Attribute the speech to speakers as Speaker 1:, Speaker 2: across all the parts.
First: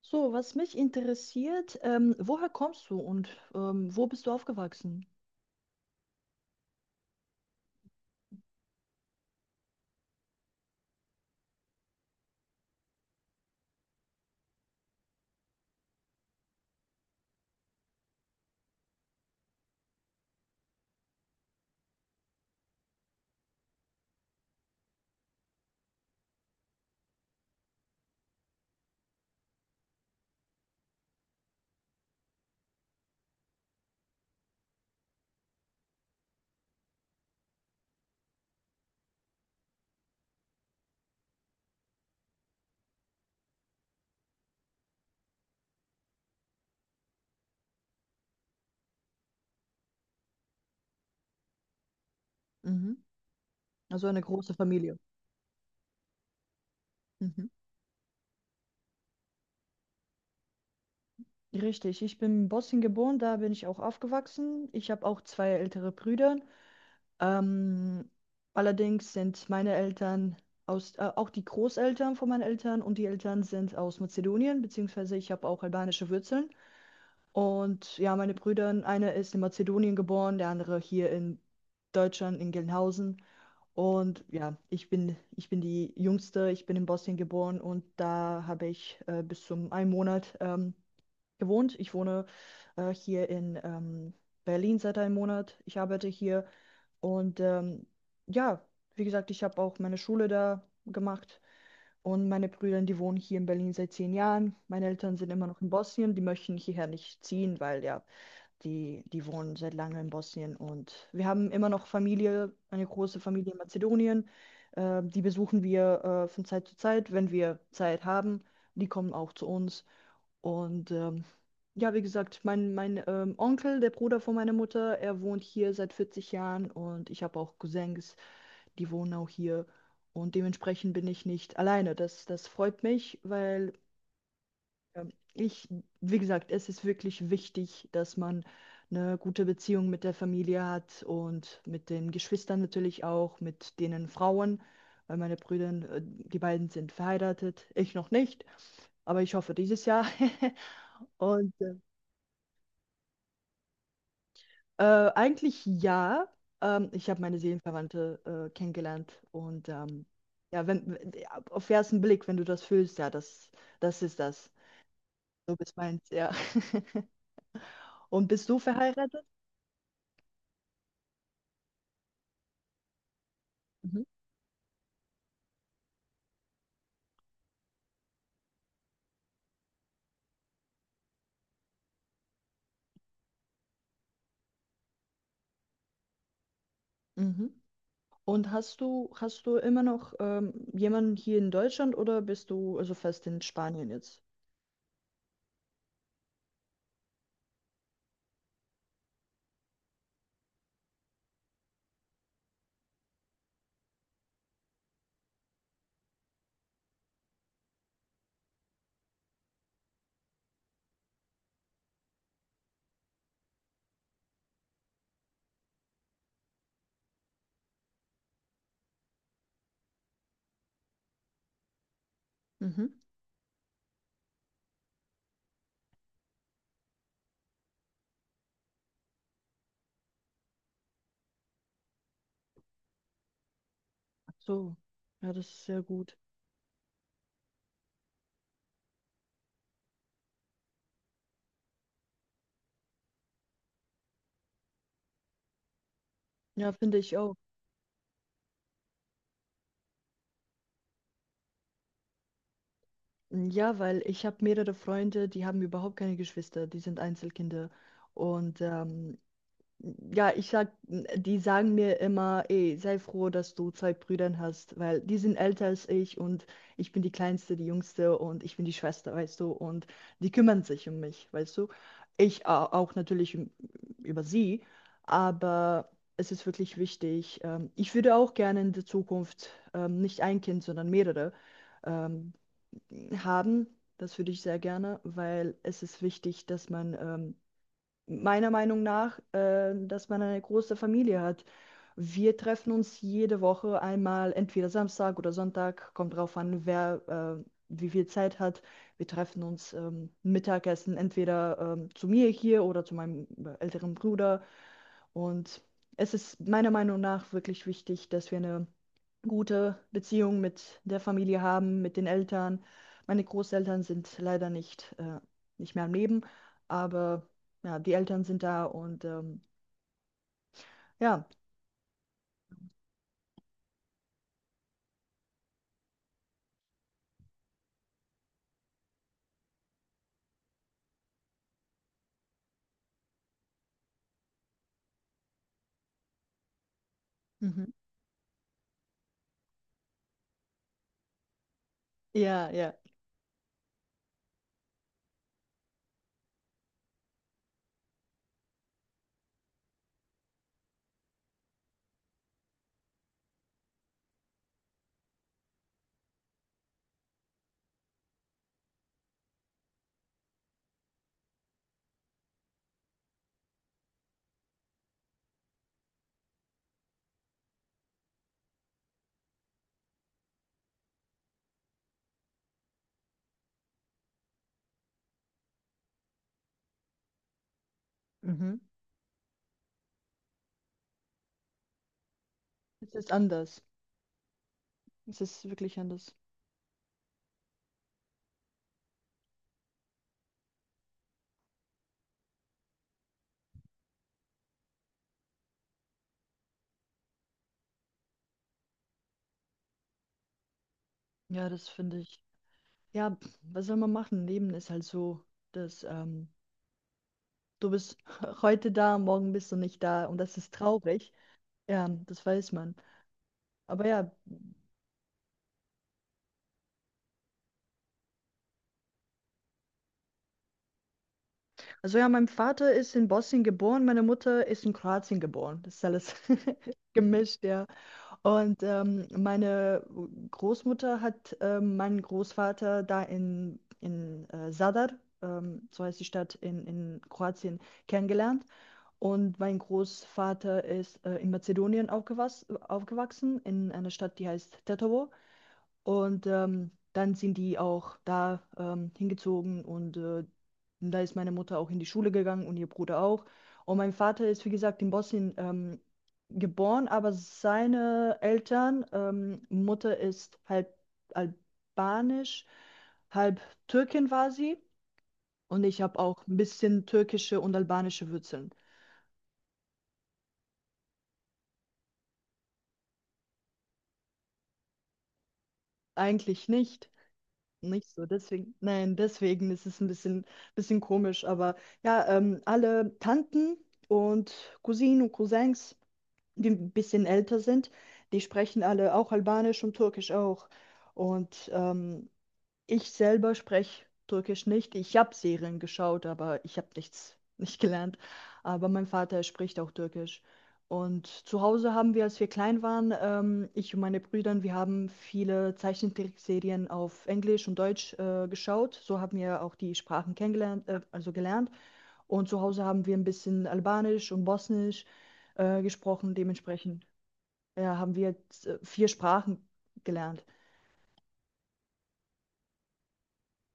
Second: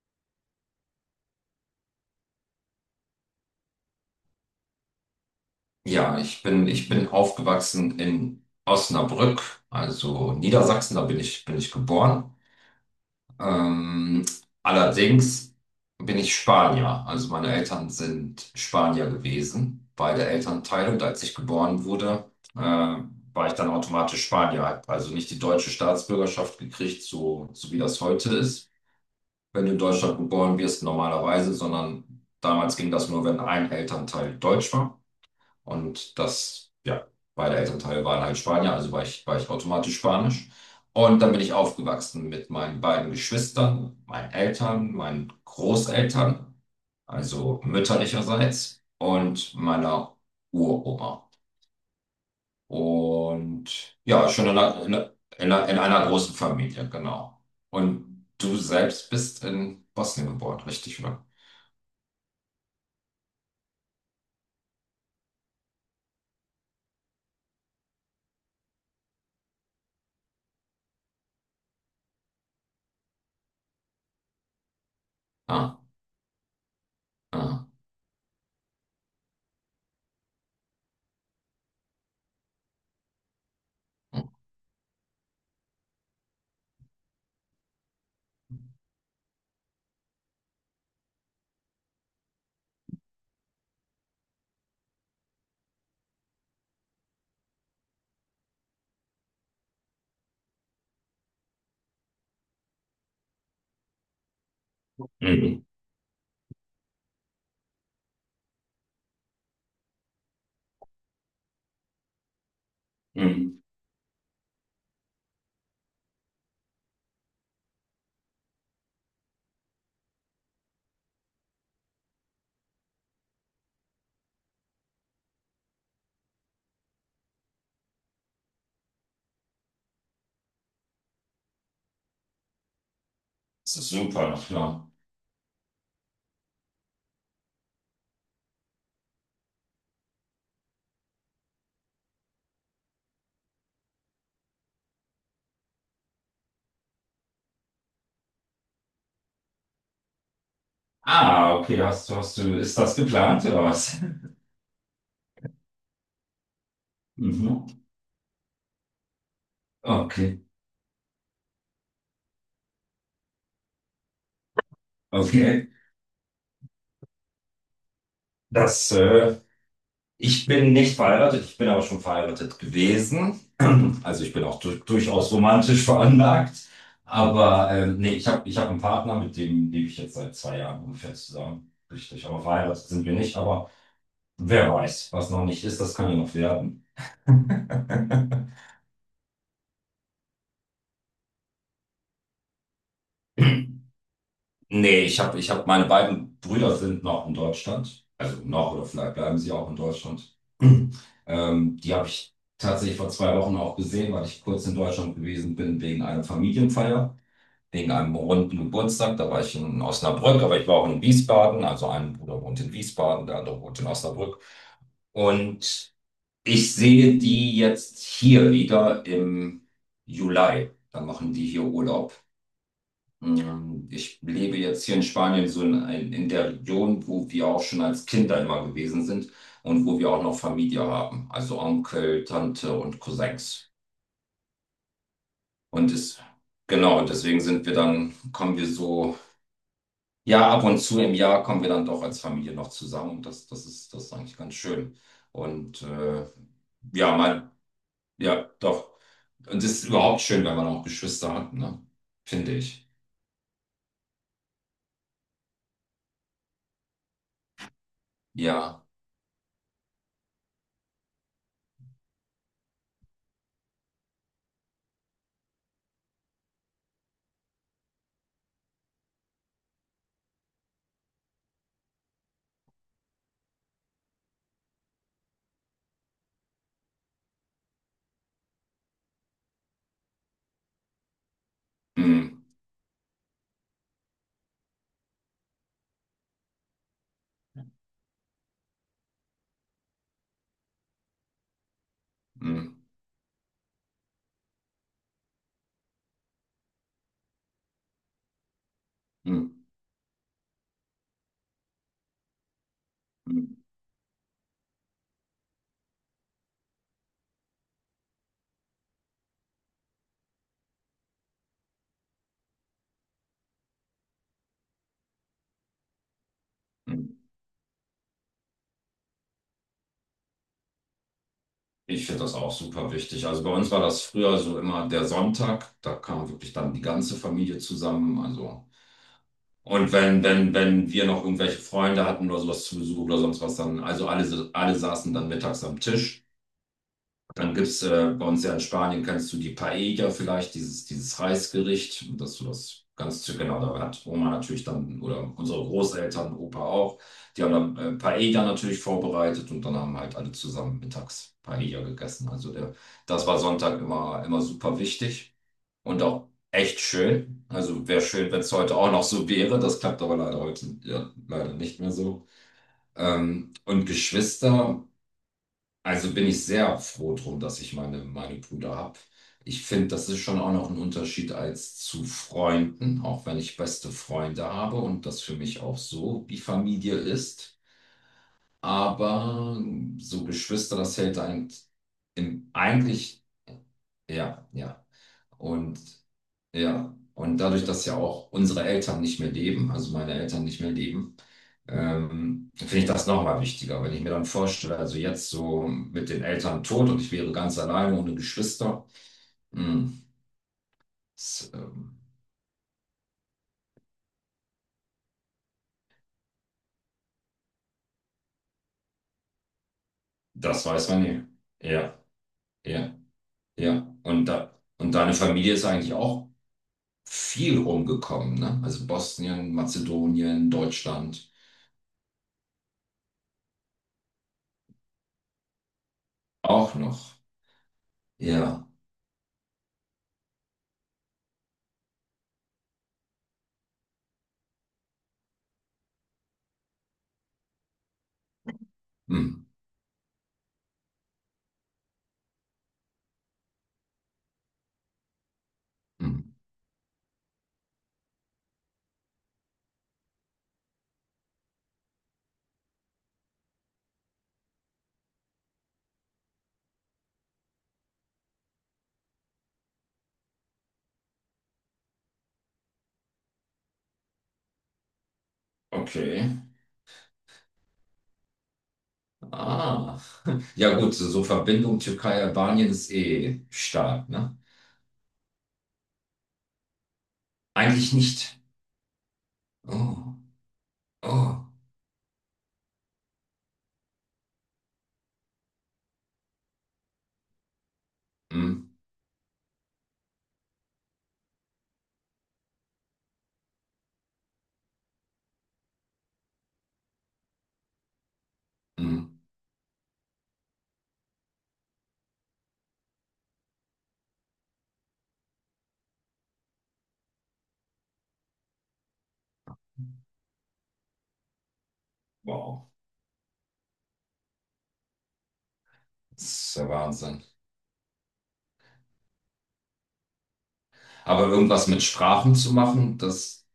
Speaker 1: So, was mich interessiert, woher kommst du und wo bist du aufgewachsen?
Speaker 2: Ja, ich bin aufgewachsen in Osnabrück, also Niedersachsen, da bin ich geboren. Ähm, allerdings bin ich Spanier, also meine Eltern sind Spanier gewesen, beide Elternteile. Und als ich geboren wurde, äh, war ich dann automatisch Spanier, hab also nicht die deutsche Staatsbürgerschaft gekriegt, so wie das heute ist, wenn du in Deutschland geboren wirst normalerweise, sondern damals ging das nur, wenn ein Elternteil deutsch war. Und das, ja, Beide Elternteile waren halt Spanier, also war ich automatisch Spanisch. Und dann bin ich aufgewachsen mit meinen beiden Geschwistern, meinen Eltern, meinen Großeltern, also mütterlicherseits, und meiner Uroma.
Speaker 1: Mhm.
Speaker 2: Und
Speaker 1: Also eine
Speaker 2: ja, schon
Speaker 1: große
Speaker 2: in einer,
Speaker 1: Familie.
Speaker 2: in einer, in einer großen Familie, genau.
Speaker 1: Mhm.
Speaker 2: Und du selbst bist in Bosnien geboren, richtig, oder?
Speaker 1: Richtig, ich bin in Bosnien geboren, da bin ich auch aufgewachsen. Ich habe auch zwei ältere Brüder. Ähm, Allerdings sind meine Eltern auch die Großeltern von meinen Eltern und die Eltern sind aus Mazedonien, beziehungsweise ich habe auch
Speaker 2: Ah,
Speaker 1: albanische Wurzeln.
Speaker 2: ah.
Speaker 1: Und ja, meine Brüder, einer ist in Mazedonien geboren, der andere hier in Deutschland, in Gelnhausen. Und ja, ich bin die Jüngste, ich bin in Bosnien geboren und da habe ich bis zum einen Monat gewohnt. Ich wohne hier in Berlin seit einem Monat. Ich arbeite hier und ja, wie gesagt, ich habe auch meine Schule da gemacht und meine Brüder, die wohnen hier in Berlin seit zehn Jahren. Meine Eltern sind immer noch
Speaker 2: Mhm.
Speaker 1: in Bosnien, die möchten hierher nicht ziehen, weil ja, die wohnen seit langem in Bosnien und wir haben immer noch Familie, eine große Familie in
Speaker 2: Mhm.
Speaker 1: Mazedonien. Die besuchen wir von Zeit zu Zeit, wenn wir Zeit haben. Die kommen auch zu uns. Und ja, wie gesagt, mein Onkel, der Bruder von meiner Mutter, er wohnt hier seit 40 Jahren und ich habe auch Cousins, die wohnen auch hier. Und dementsprechend bin ich nicht alleine. Das freut mich, weil
Speaker 2: Das ist super, ja.
Speaker 1: ja, Ich, wie gesagt, es ist wirklich wichtig, dass man eine gute Beziehung mit der Familie hat und mit den Geschwistern natürlich auch, mit denen Frauen, weil meine Brüder, die beiden sind verheiratet, ich noch nicht, aber ich hoffe dieses Jahr. Und
Speaker 2: Ah, okay, ist das geplant oder was?
Speaker 1: eigentlich ja, ich habe meine
Speaker 2: Mhm.
Speaker 1: Seelenverwandte kennengelernt und
Speaker 2: Okay,
Speaker 1: ja, wenn, w- auf ersten Blick, wenn du das fühlst, ja, das, das ist das. So
Speaker 2: okay.
Speaker 1: bist meins, ja. Und bist du
Speaker 2: Das,
Speaker 1: verheiratet?
Speaker 2: äh, Ich bin nicht verheiratet, ich bin aber schon verheiratet gewesen. Also ich bin auch du durchaus romantisch veranlagt. Aber nee, ich hab einen Partner, mit dem lebe ich jetzt seit 2 Jahren ungefähr zusammen. Richtig, aber verheiratet sind wir nicht. Aber wer weiß, was noch nicht ist, das kann ja noch werden.
Speaker 1: Mhm. Und hast du immer noch jemanden hier in Deutschland oder bist du also fest in Spanien jetzt?
Speaker 2: Nee, ich habe ich hab, meine beiden Brüder sind noch in Deutschland. Also noch oder vielleicht bleiben sie auch in Deutschland. Die habe ich tatsächlich vor 2 Wochen auch gesehen, weil ich kurz in Deutschland gewesen bin wegen einer Familienfeier, wegen einem runden Geburtstag. Da war ich in Osnabrück, aber ich war auch in Wiesbaden. Also ein Bruder wohnt in Wiesbaden, der andere wohnt in Osnabrück. Und ich sehe die jetzt hier wieder im Juli. Dann machen die hier Urlaub.
Speaker 1: Mhm.
Speaker 2: Ich lebe jetzt hier in Spanien, so in der Region, wo wir auch schon als Kinder immer gewesen sind und wo wir auch noch Familie haben, also Onkel, Tante und Cousins.
Speaker 1: Ach so, ja, das ist sehr
Speaker 2: Und
Speaker 1: gut.
Speaker 2: ist, genau, und deswegen kommen wir so, ja, ab und zu im Jahr kommen wir dann doch als Familie noch zusammen und das, das ist eigentlich ganz schön. Und
Speaker 1: Ja, finde ich
Speaker 2: ja,
Speaker 1: auch.
Speaker 2: mal, ja, doch. Und es ist überhaupt schön, wenn man auch Geschwister hat, ne? Finde ich.
Speaker 1: Ja, weil ich habe mehrere Freunde, die haben überhaupt keine Geschwister, die sind Einzelkinder. Und
Speaker 2: Ja.
Speaker 1: ähm, Ja, ich sag, die sagen mir immer, ey, sei froh, dass du zwei Brüder hast, weil die sind älter als ich und ich bin die Kleinste, die Jüngste und ich bin die Schwester, weißt du, und die kümmern sich um mich, weißt du. Auch natürlich über sie, aber es ist wirklich wichtig. Ich würde auch gerne in der Zukunft nicht ein Kind, sondern mehrere ähm,
Speaker 2: Mm,
Speaker 1: haben. Das würde ich sehr gerne, weil es ist wichtig, dass man meiner Meinung nach, dass man eine große Familie hat. Wir
Speaker 2: mm,
Speaker 1: treffen uns jede Woche einmal, entweder Samstag oder Sonntag, kommt drauf an, wer wie viel Zeit hat. Wir treffen
Speaker 2: mm,
Speaker 1: uns Mittagessen, entweder zu mir hier oder zu meinem
Speaker 2: mm,
Speaker 1: älteren Bruder. Und es ist meiner Meinung nach wirklich wichtig, dass wir eine gute Beziehung mit der Familie haben, mit den Eltern. Meine Großeltern sind leider nicht mehr am Leben,
Speaker 2: mm.
Speaker 1: aber ja, die Eltern sind da und ja,
Speaker 2: Ich finde das auch super wichtig. Also bei uns war das früher so immer der Sonntag, da kam wirklich dann die ganze Familie zusammen. Also und wenn wir noch irgendwelche Freunde hatten oder sowas zu Besuch oder sonst was dann, also alle saßen dann mittags am Tisch. Dann
Speaker 1: Mhm.
Speaker 2: gibt es bei uns ja in Spanien, kennst du die Paella vielleicht, dieses, dieses Reisgericht, dass du
Speaker 1: ja, ja,
Speaker 2: das ganz genau, da hat Oma natürlich dann, oder unsere Großeltern, Opa auch, die haben dann Paella natürlich vorbereitet und dann haben halt alle zusammen mittags Paella gegessen. Das war Sonntag immer, immer super wichtig und auch echt schön. Also wäre schön, wenn es heute auch noch so wäre. Das klappt aber leider heute ja, leider nicht mehr so. Und Geschwister. Also bin ich sehr froh drum, dass ich meine Brüder habe. Ich finde, das ist schon auch noch ein Unterschied als zu Freunden, auch wenn ich beste Freunde habe und das für mich auch so wie Familie ist.
Speaker 1: Mhm.
Speaker 2: Aber so Geschwister, das hält einen im,
Speaker 1: es ist
Speaker 2: eigentlich,
Speaker 1: anders.
Speaker 2: ja, ja.
Speaker 1: Es ist wirklich
Speaker 2: Und
Speaker 1: anders.
Speaker 2: ja, und dadurch, dass ja auch unsere Eltern nicht mehr leben, also meine Eltern nicht mehr leben, finde ich das nochmal wichtiger. Wenn ich mir dann vorstelle, also jetzt so mit den Eltern tot und ich wäre ganz alleine ohne Geschwister, mh,
Speaker 1: Ja,
Speaker 2: das,
Speaker 1: das
Speaker 2: ähm,
Speaker 1: finde ich. Ja, pf, was soll man machen? Leben ist halt so, dass du bist heute da, morgen bist du nicht da und das ist
Speaker 2: das weiß man
Speaker 1: traurig.
Speaker 2: nie.
Speaker 1: Ja,
Speaker 2: Ja,
Speaker 1: das weiß man.
Speaker 2: ja,
Speaker 1: Aber
Speaker 2: ja.
Speaker 1: ja,
Speaker 2: Und deine Familie ist eigentlich auch viel rumgekommen, ne? Also Bosnien, Mazedonien, Deutschland
Speaker 1: also ja, mein Vater ist in Bosnien geboren, meine Mutter ist in Kroatien geboren. Das ist alles
Speaker 2: auch noch.
Speaker 1: gemischt, ja. Und
Speaker 2: Ja.
Speaker 1: meine Großmutter hat meinen Großvater da in Zadar, so heißt die Stadt in Kroatien, kennengelernt. Und
Speaker 2: Hm.
Speaker 1: mein Großvater ist in Mazedonien aufgewas aufgewachsen, in einer Stadt, die heißt Tetovo.
Speaker 2: Hm.
Speaker 1: Und dann sind die auch da hingezogen und da ist meine Mutter auch in die Schule gegangen und ihr Bruder auch. Und mein Vater ist, wie gesagt, in Bosnien geboren, aber seine Eltern, Mutter ist halb albanisch, halb Türkin war sie. Und ich habe auch
Speaker 2: Okay.
Speaker 1: ein bisschen türkische und albanische Wurzeln.
Speaker 2: Ah. Ja gut, so Verbindung Türkei-Albanien ist eh stark, ne?
Speaker 1: Eigentlich nicht. Nicht
Speaker 2: Eigentlich
Speaker 1: so,
Speaker 2: nicht.
Speaker 1: deswegen, nein, deswegen ist es ein
Speaker 2: Oh,
Speaker 1: bisschen komisch,
Speaker 2: oh,
Speaker 1: aber ja, alle Tanten und Cousinen und Cousins, die ein bisschen älter sind, die
Speaker 2: mm,
Speaker 1: sprechen alle auch Albanisch und Türkisch auch. Und ich selber spreche Türkisch nicht. Ich habe Serien geschaut, aber ich habe nichts nicht gelernt. Aber mein
Speaker 2: mm,
Speaker 1: Vater spricht auch Türkisch. Und zu Hause haben wir, als wir klein waren, ich und meine Brüder, wir haben viele Zeichentrickserien auf Englisch und Deutsch geschaut. So haben wir auch die Sprachen kennengelernt, also gelernt. Und zu Hause
Speaker 2: wow,
Speaker 1: haben wir ein bisschen Albanisch und Bosnisch gesprochen.
Speaker 2: das ist der
Speaker 1: Dementsprechend
Speaker 2: Wahnsinn.
Speaker 1: ja, haben wir jetzt, vier Sprachen gelernt.
Speaker 2: Aber irgendwas mit Sprachen zu machen, das,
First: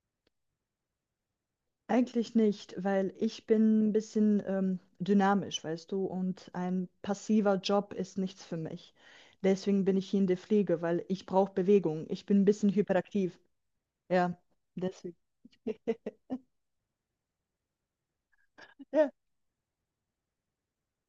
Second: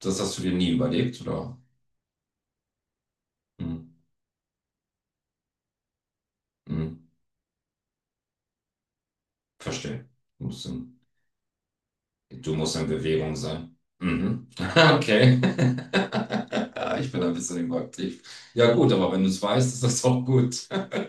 Speaker 2: das hast du dir nie überlegt, oder?
Speaker 1: Eigentlich nicht, weil ich
Speaker 2: Mm,
Speaker 1: bin ein dynamisch, weißt du, und ein
Speaker 2: mm,
Speaker 1: passiver Job ist nichts für mich. Deswegen bin
Speaker 2: verstehe.
Speaker 1: ich hier in der
Speaker 2: Du musst
Speaker 1: Pflege,
Speaker 2: in,
Speaker 1: weil ich brauche Bewegung. Ich bin ein
Speaker 2: du
Speaker 1: bisschen
Speaker 2: musst in Bewegung
Speaker 1: hyperaktiv.
Speaker 2: sein.
Speaker 1: Ja,
Speaker 2: Mhm.
Speaker 1: deswegen.
Speaker 2: Okay. Ich bin ein bisschen überaktiv. Ja gut, aber wenn du es weißt, ist das auch gut.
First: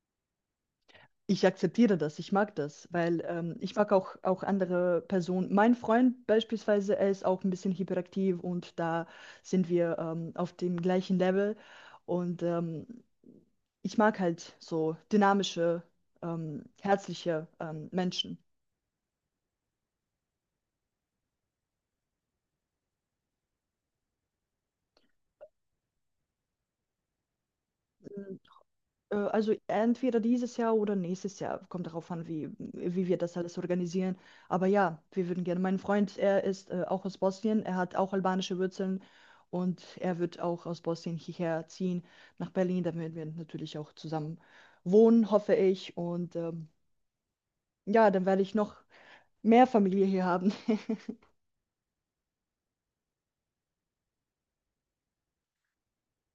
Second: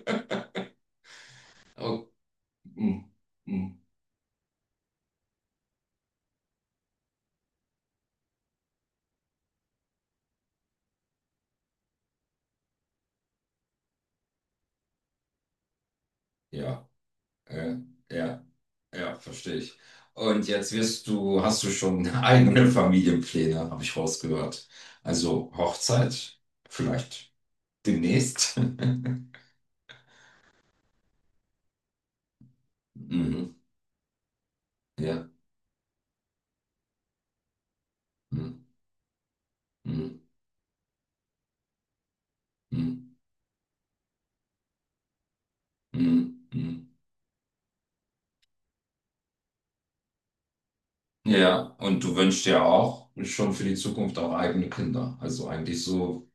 Speaker 1: Ich akzeptiere
Speaker 2: Oh,
Speaker 1: das, ich mag das,
Speaker 2: mm,
Speaker 1: weil ich
Speaker 2: mm,
Speaker 1: mag auch andere Personen. Mein Freund beispielsweise, er ist auch ein bisschen hyperaktiv und da sind wir auf dem gleichen Level. Und ich mag halt so dynamische,
Speaker 2: ja,
Speaker 1: herzliche
Speaker 2: äh,
Speaker 1: Menschen.
Speaker 2: ja. Ja, verstehe ich. Und jetzt wirst du, hast du schon eigene Familienpläne, habe ich rausgehört. Also Hochzeit, vielleicht demnächst.
Speaker 1: Also entweder dieses Jahr oder nächstes Jahr, kommt darauf an, wie wir das
Speaker 2: Mhm.
Speaker 1: alles organisieren. Aber ja, wir
Speaker 2: Ja.
Speaker 1: würden gerne. Mein Freund, er ist auch aus Bosnien, er hat auch
Speaker 2: Mhm.
Speaker 1: albanische Wurzeln und er
Speaker 2: Mhm.
Speaker 1: wird auch aus Bosnien hierher ziehen nach Berlin. Dann
Speaker 2: Mhm.
Speaker 1: werden wir natürlich auch zusammen wohnen, hoffe ich.
Speaker 2: Mhm.
Speaker 1: Und
Speaker 2: Mhm.
Speaker 1: ja, dann werde ich noch mehr Familie hier haben.
Speaker 2: Ja, und du wünschst dir auch schon für die Zukunft auch eigene Kinder. Also eigentlich so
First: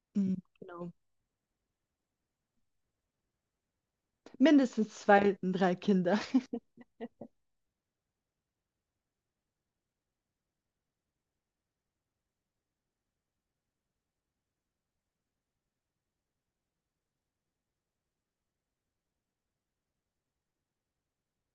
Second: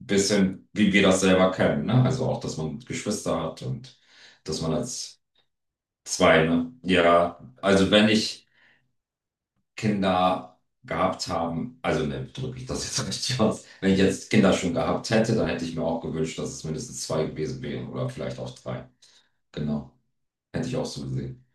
Speaker 2: ein
Speaker 1: Mm,
Speaker 2: bisschen,
Speaker 1: genau.
Speaker 2: wie wir das selber kennen, ne? Also auch, dass man Geschwister hat und dass man
Speaker 1: Mindestens
Speaker 2: als
Speaker 1: zwei, drei Kinder.
Speaker 2: zwei, ne? Ja, also wenn ich. Kinder gehabt haben, also ne, drücke ich das jetzt richtig aus. Wenn ich jetzt Kinder schon gehabt hätte, dann hätte ich mir auch gewünscht, dass es mindestens zwei gewesen wären oder vielleicht auch drei. Genau. Hätte ich auch so gesehen.